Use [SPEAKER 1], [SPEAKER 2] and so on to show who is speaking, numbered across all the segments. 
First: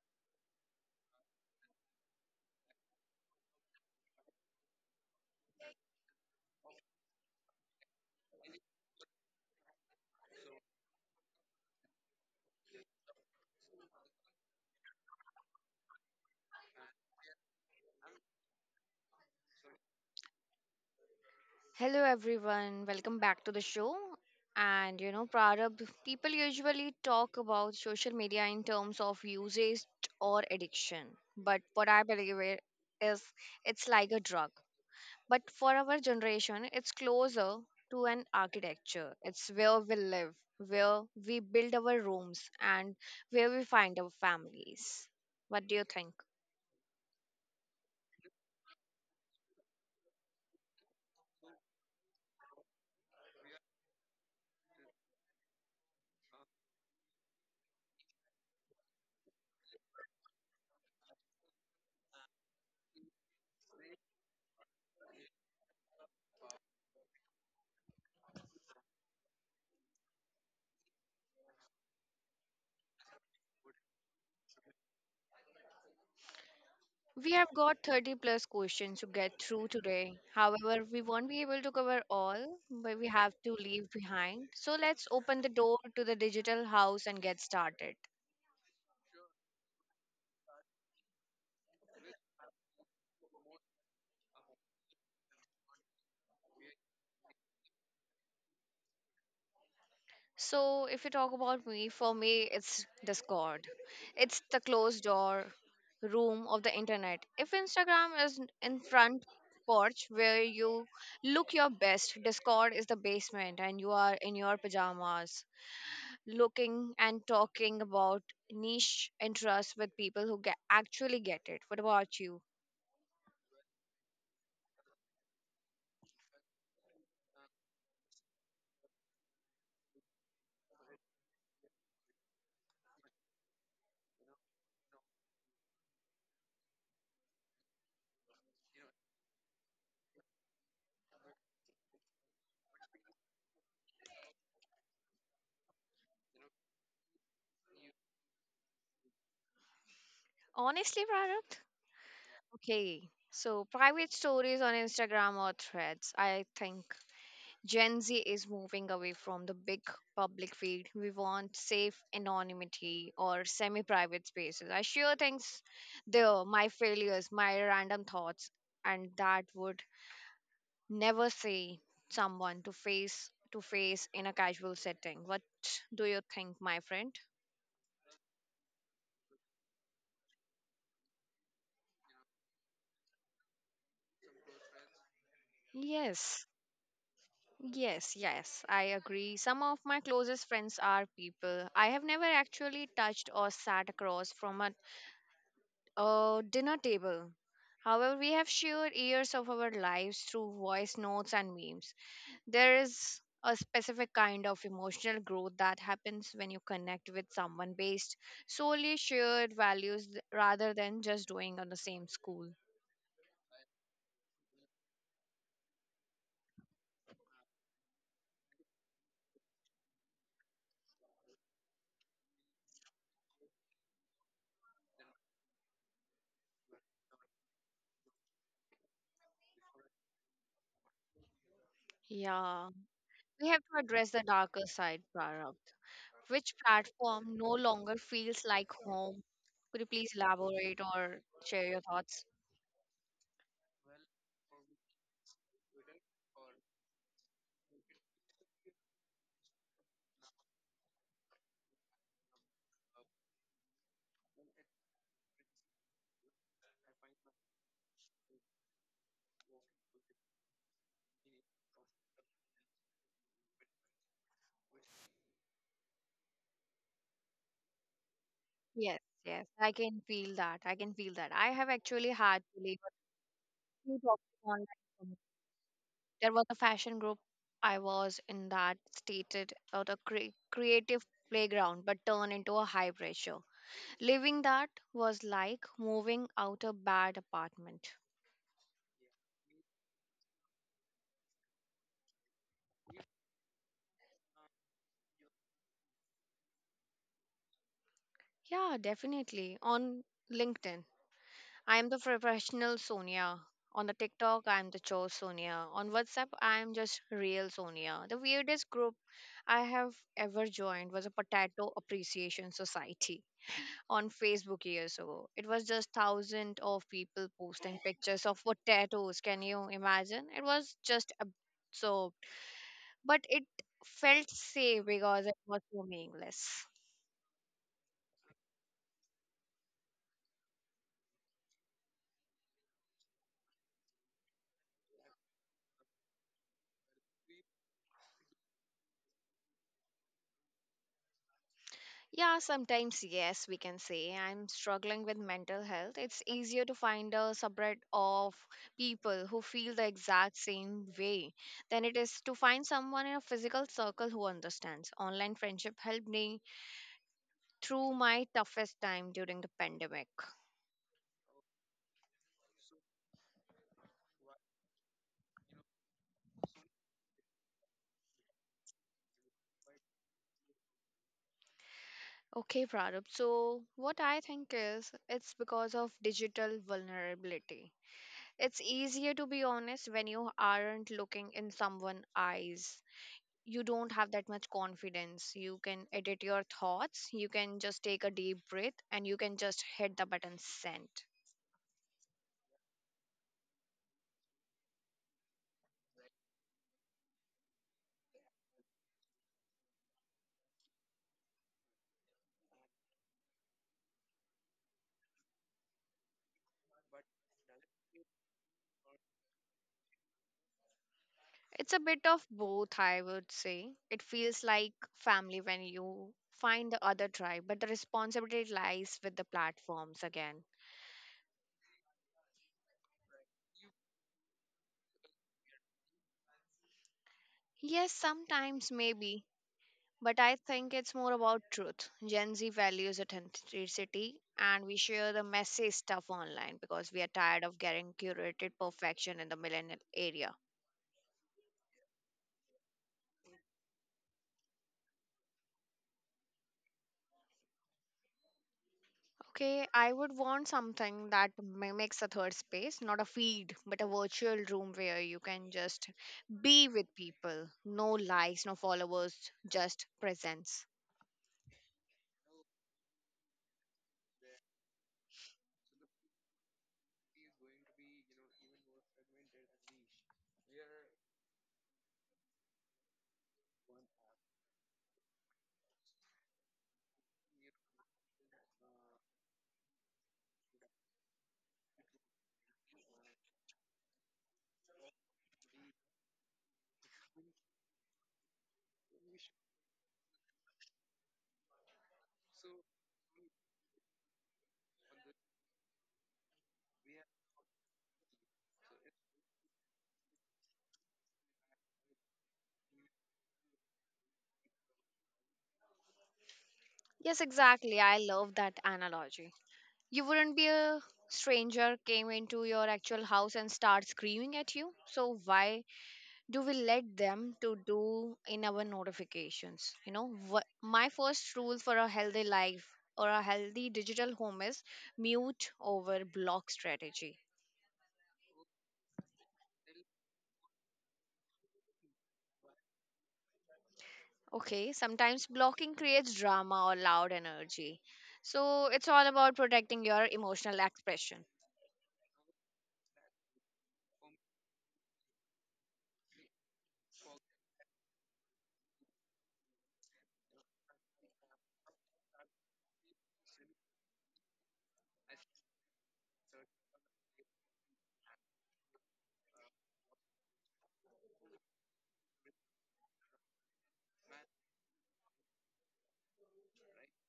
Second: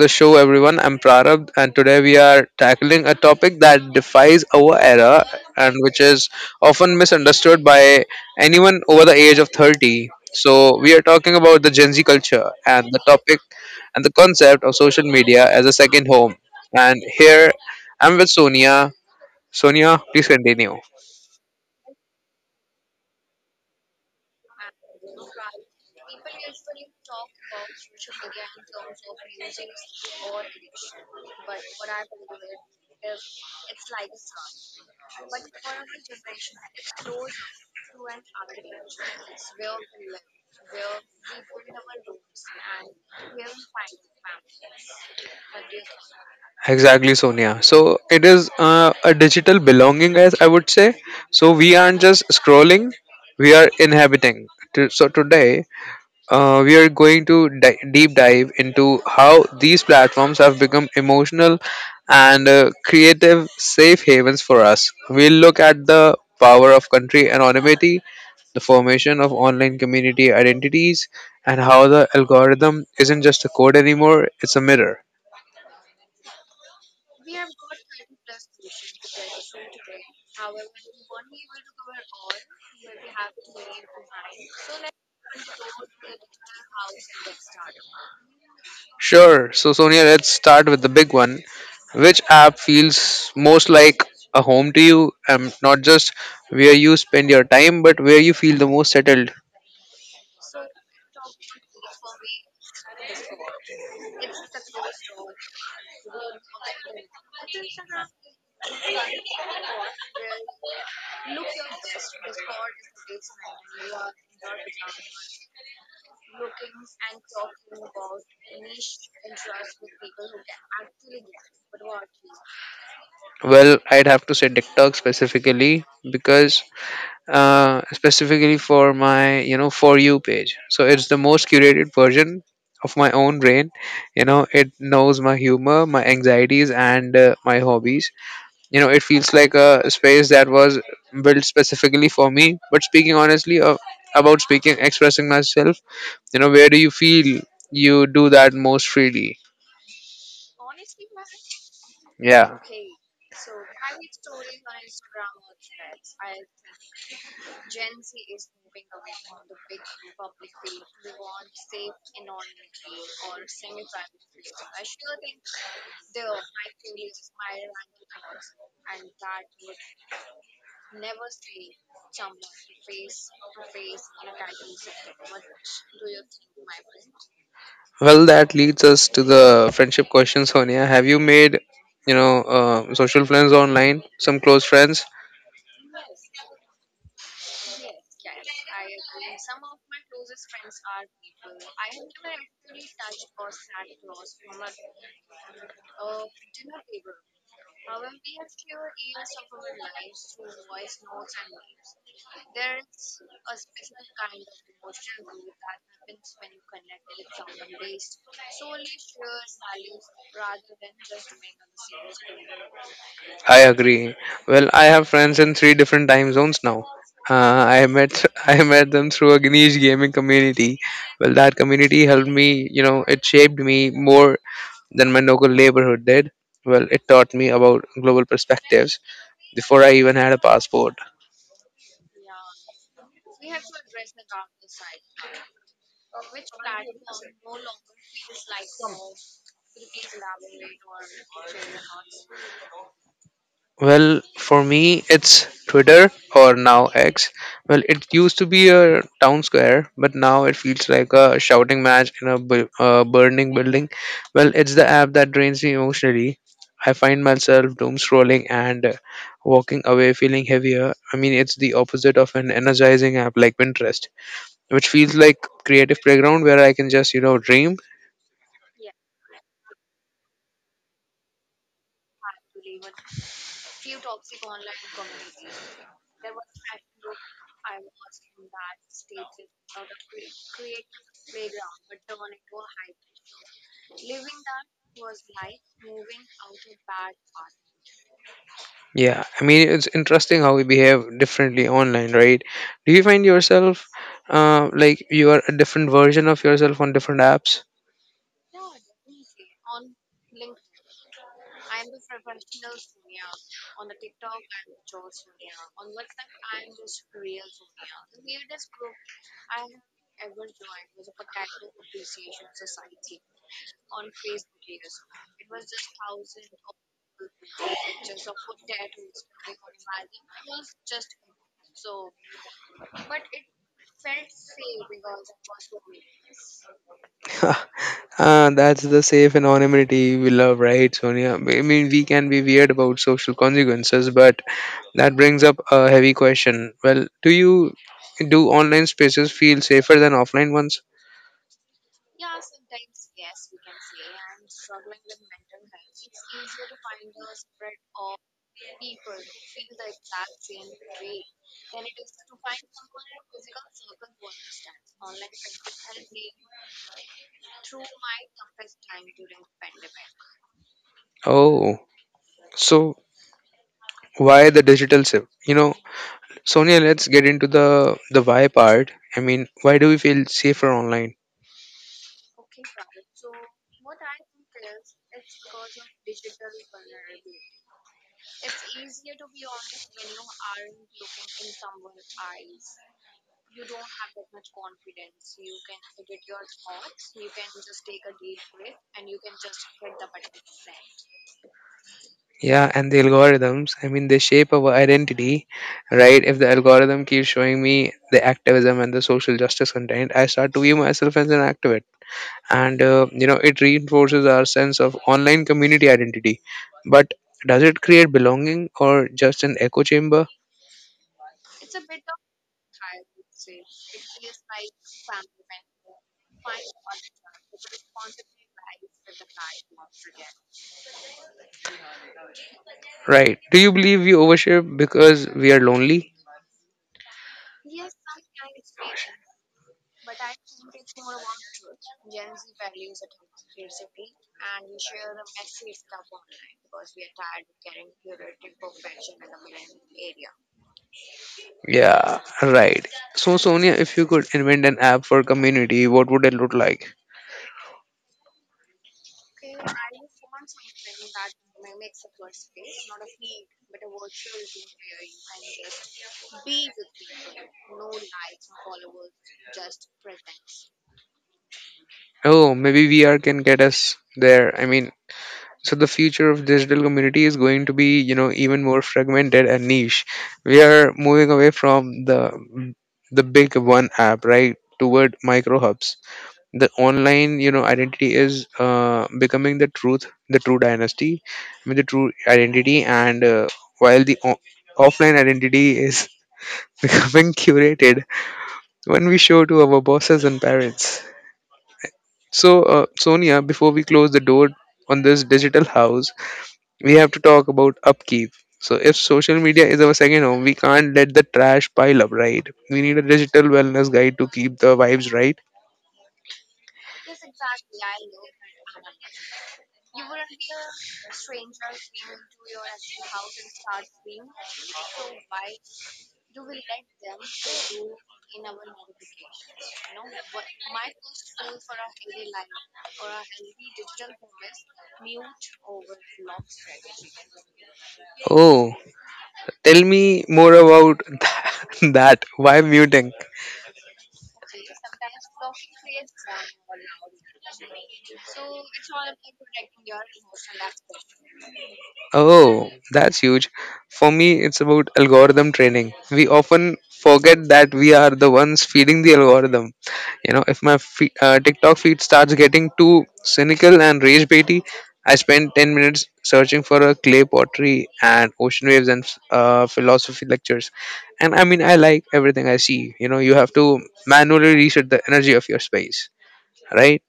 [SPEAKER 1] the show everyone. I'm Prarabh and today we are tackling a topic that defies our era and which is often misunderstood by anyone over the age of 30. So we are talking about the Gen Z culture and the topic and the concept of social media as a second home. And here I'm with Sonia. Sonia, please continue.
[SPEAKER 2] Hello everyone, welcome back to the show. Prarabh, people usually talk about social media in terms of usage or addiction. But what I believe is it's like a drug. But for our generation, it's closer to an architecture. It's where we live, where we build our rooms, and where we find our families. What do you think?
[SPEAKER 1] Exactly, Sonia. So it is a digital belonging, as I would say. So we aren't just scrolling; we are inhabiting. So today, we are going to deep dive into how these platforms have become emotional and creative safe havens for us. We'll look at the power of country anonymity, the formation of online community identities, and how the algorithm isn't just a code anymore; it's a mirror.
[SPEAKER 2] We have got 30 plus questions to get through today. However, we won't be able to cover all, but we have to leave behind. So let's open the door to the digital house and get started.
[SPEAKER 1] Sure. So, Sonia, let's start with the big one. Which app feels most like a home to you? Not just where you spend your time, but where you feel the most settled.
[SPEAKER 2] So, if you talk about me, for me, it's Discord. It's the closed door room of the internet. If Instagram is in front porch where you look your best, Discord is the basement and you are in your pajamas, looking and talking about niche interests with people who actually get it. What about you?
[SPEAKER 1] Well, I'd have to say TikTok specifically because specifically for my for you page. So it's the most curated version of my own brain. You know, it knows my humor, my anxieties, and my hobbies. You know, it feels like a space that was built specifically for me, but speaking honestly, about speaking expressing myself, where do you feel you do that most freely?
[SPEAKER 2] Honestly, Pranath.
[SPEAKER 1] Yeah.
[SPEAKER 2] Okay, so private stories on Instagram or threads. I think Gen Z is moving away from the big public feed. We want safe anonymity or semi private spaces. I share things there, my failures, my random thoughts, and that would never say someone to face in a casual setting. What do you think, my friend?
[SPEAKER 1] Well, that leads us to the friendship question. Sonia, have you made, social friends online, some close friends?
[SPEAKER 2] Yes yes yes, I agree. Some of my closest friends are people I have never actually touched or sat across from a dinner table. However, we have shared years of our lives through voice notes and memes. There is a specific kind of emotional growth that happens when you connect with someone based solely shared values rather than just doing on the same school.
[SPEAKER 1] I agree. Well, I have friends in three different time zones now. Uh, I met I met them through a Ganesh gaming community. Well, that community helped me. You know, it shaped me more than my local neighborhood did. Well, it taught me about global perspectives before I even had a passport.
[SPEAKER 2] Yeah, we have to address the darker side, Prarabdh. Which platform no longer feels like home? Could you please elaborate or share your thoughts?
[SPEAKER 1] Well, for me, it's Twitter or now X. Well, it used to be a town square, but now it feels like a shouting match in a burning building. Well, it's the app that drains me emotionally. I find myself doom scrolling and walking away feeling heavier. I mean, it's the opposite of an energizing app like Pinterest, which feels like creative playground where I can just, you know, dream.
[SPEAKER 2] Yes, yes, I can feel that. I can feel that. I have actually had to leave a few toxic online. There was a fashion group I was in that stated out a creative playground but turned into a high pressure. Living that was like moving out a bad apartment.
[SPEAKER 1] Yeah, I mean it's interesting how we behave differently online, right? Do you find yourself, like you are a different version of yourself on different apps?
[SPEAKER 2] Yeah, definitely. On LinkedIn, I am the professional Sonia. On the TikTok, I am the Cho Sonia. On WhatsApp, I am just real Sonia. The weirdest group I have ever joined was a potato appreciation society on Facebook years ago. It was just thousands of people posting pictures of what tattoos. Can you imagine? It was just absurd, but it felt safe because it was so meaningless.
[SPEAKER 1] Ah, that's the safe anonymity we love, right, Sonia? I mean, we can be weird about social consequences, but that brings up a heavy question. Well, do online spaces feel safer than offline ones?
[SPEAKER 2] Yeah, sometimes yes, we can say I'm struggling with mental health. It's easier to find a subreddit of people who feel the exact same way than it is to find someone in a physical circle who understands. Online friendship helped me through my toughest time during the pandemic.
[SPEAKER 1] Oh, so why the digital shift? You know, Sonia, let's get into the why part. I mean, why do we feel safer online?
[SPEAKER 2] Okay, Prarup. So, what I think is it's because of digital vulnerability. It's easier to be honest when you aren't looking in someone's eyes. You don't have that much confidence. You can edit your thoughts, you can just take a deep breath, and you can just hit the button send.
[SPEAKER 1] Yeah, and the algorithms. I mean, they shape our identity, right? If the algorithm keeps showing me the activism and the social justice content, I start to view myself as an activist, and you know, it reinforces our sense of online community identity. But does it create belonging or just an echo chamber?
[SPEAKER 2] It's a bit of both, I would say. It feels like family when you find the other tribe, but the responsibility lies with the platforms again.
[SPEAKER 1] Right? Do you believe we overshare because we are lonely?
[SPEAKER 2] Yes, sometimes maybe, but I think it's more about truth. Gen Z values authenticity, and we share the messy stuff online because we are tired of getting curated perfection in the millennial area.
[SPEAKER 1] Yeah, right. So Sonia, if you could invent an app for community, what would it look like?
[SPEAKER 2] Okay, I would want something that mimics a third space, not a feed, but a virtual room where you can just be with people. No likes, no followers, just presence.
[SPEAKER 1] Oh, maybe VR can get us there. I mean, so the future of digital community is going to be, you know, even more fragmented and niche. We are moving away from the big one app, right, toward micro hubs. The online, you know, identity is becoming the truth, the true dynasty, I mean, the true identity, and while the offline identity is becoming curated when we show to our bosses and parents. So, Sonia, before we close the door on this digital house, we have to talk about upkeep. So, if social media is our second home, we can't let the trash pile up, right? We need a digital wellness guide to keep the vibes right.
[SPEAKER 2] Yes, exactly. I love that analogy. You wouldn't be a stranger came into your actual house and start screaming at you. So why do we let them to do in our notifications? You know what, my first rule for a healthy life or a healthy digital home is mute over block strategy.
[SPEAKER 1] Oh, tell me more about that. Why muting?
[SPEAKER 2] Okay, sometimes blocking creates drama or loud energy, so it's all about protecting your emotional expression.
[SPEAKER 1] Oh, that's huge. For me, it's about algorithm training. We often forget that we are the ones feeding the algorithm. You know, if my TikTok feed starts getting too cynical and rage baity, I spend 10 minutes searching for a clay pottery and ocean waves and philosophy lectures. And I mean, I like everything I see. You know, you have to manually reset the energy of your space, right?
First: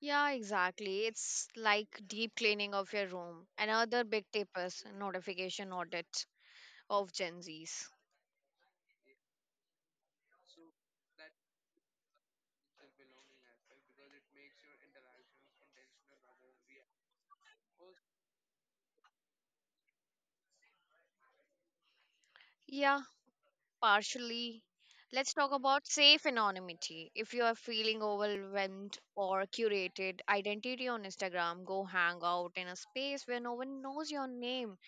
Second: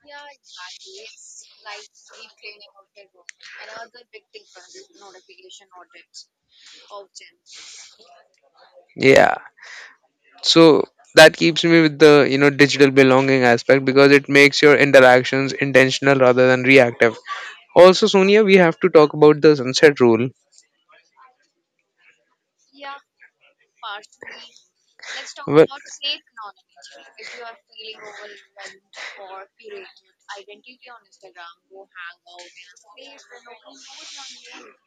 [SPEAKER 2] Yeah, exactly. It's like deep cleaning of your room. Another big tip is notification audit of Gen Z's.
[SPEAKER 1] Yeah. So that keeps me with the, you know, digital belonging aspect because it makes your interactions intentional rather than reactive. Also, Sonia, we have to talk about the sunset rule.
[SPEAKER 2] Yeah, partially. Let's talk
[SPEAKER 1] Well,
[SPEAKER 2] about safe anonymity. If you are feeling overwhelmed or curated identity on Instagram, go hang out in a space where no one knows your name.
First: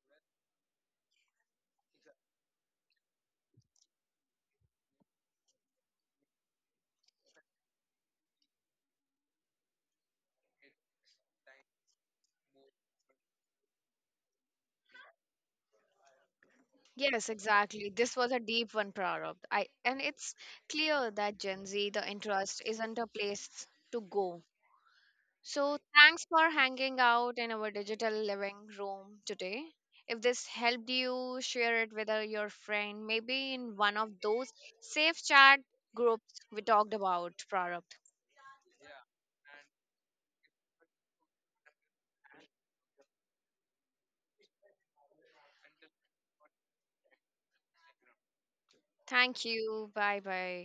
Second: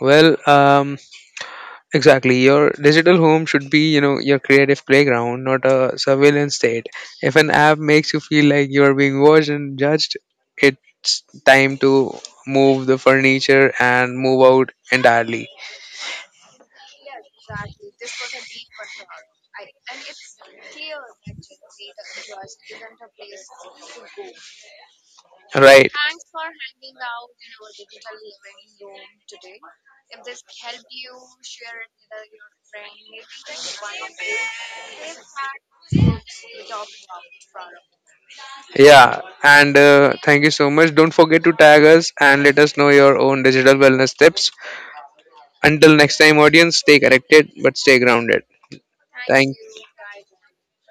[SPEAKER 1] well, exactly. Your digital home should be, you know, your creative playground, not a surveillance state. If an app makes you feel like you're being watched and judged, it's time to move the furniture and move out entirely.
[SPEAKER 2] Yes, exactly. This was a deep one, Prarabdh. I and it's clear that Gen Z, the interest isn't a place to go. So,
[SPEAKER 1] Right.
[SPEAKER 2] thanks for hanging out in our digital living room today. If this helped you, share it with your friend, maybe in one of those safe chat groups we talked about, Product.
[SPEAKER 1] Yeah, and thank you so much. Don't forget to tag us and let us know your own digital wellness tips. Until next time, audience, stay connected but stay grounded.
[SPEAKER 2] Thank you. Bye bye.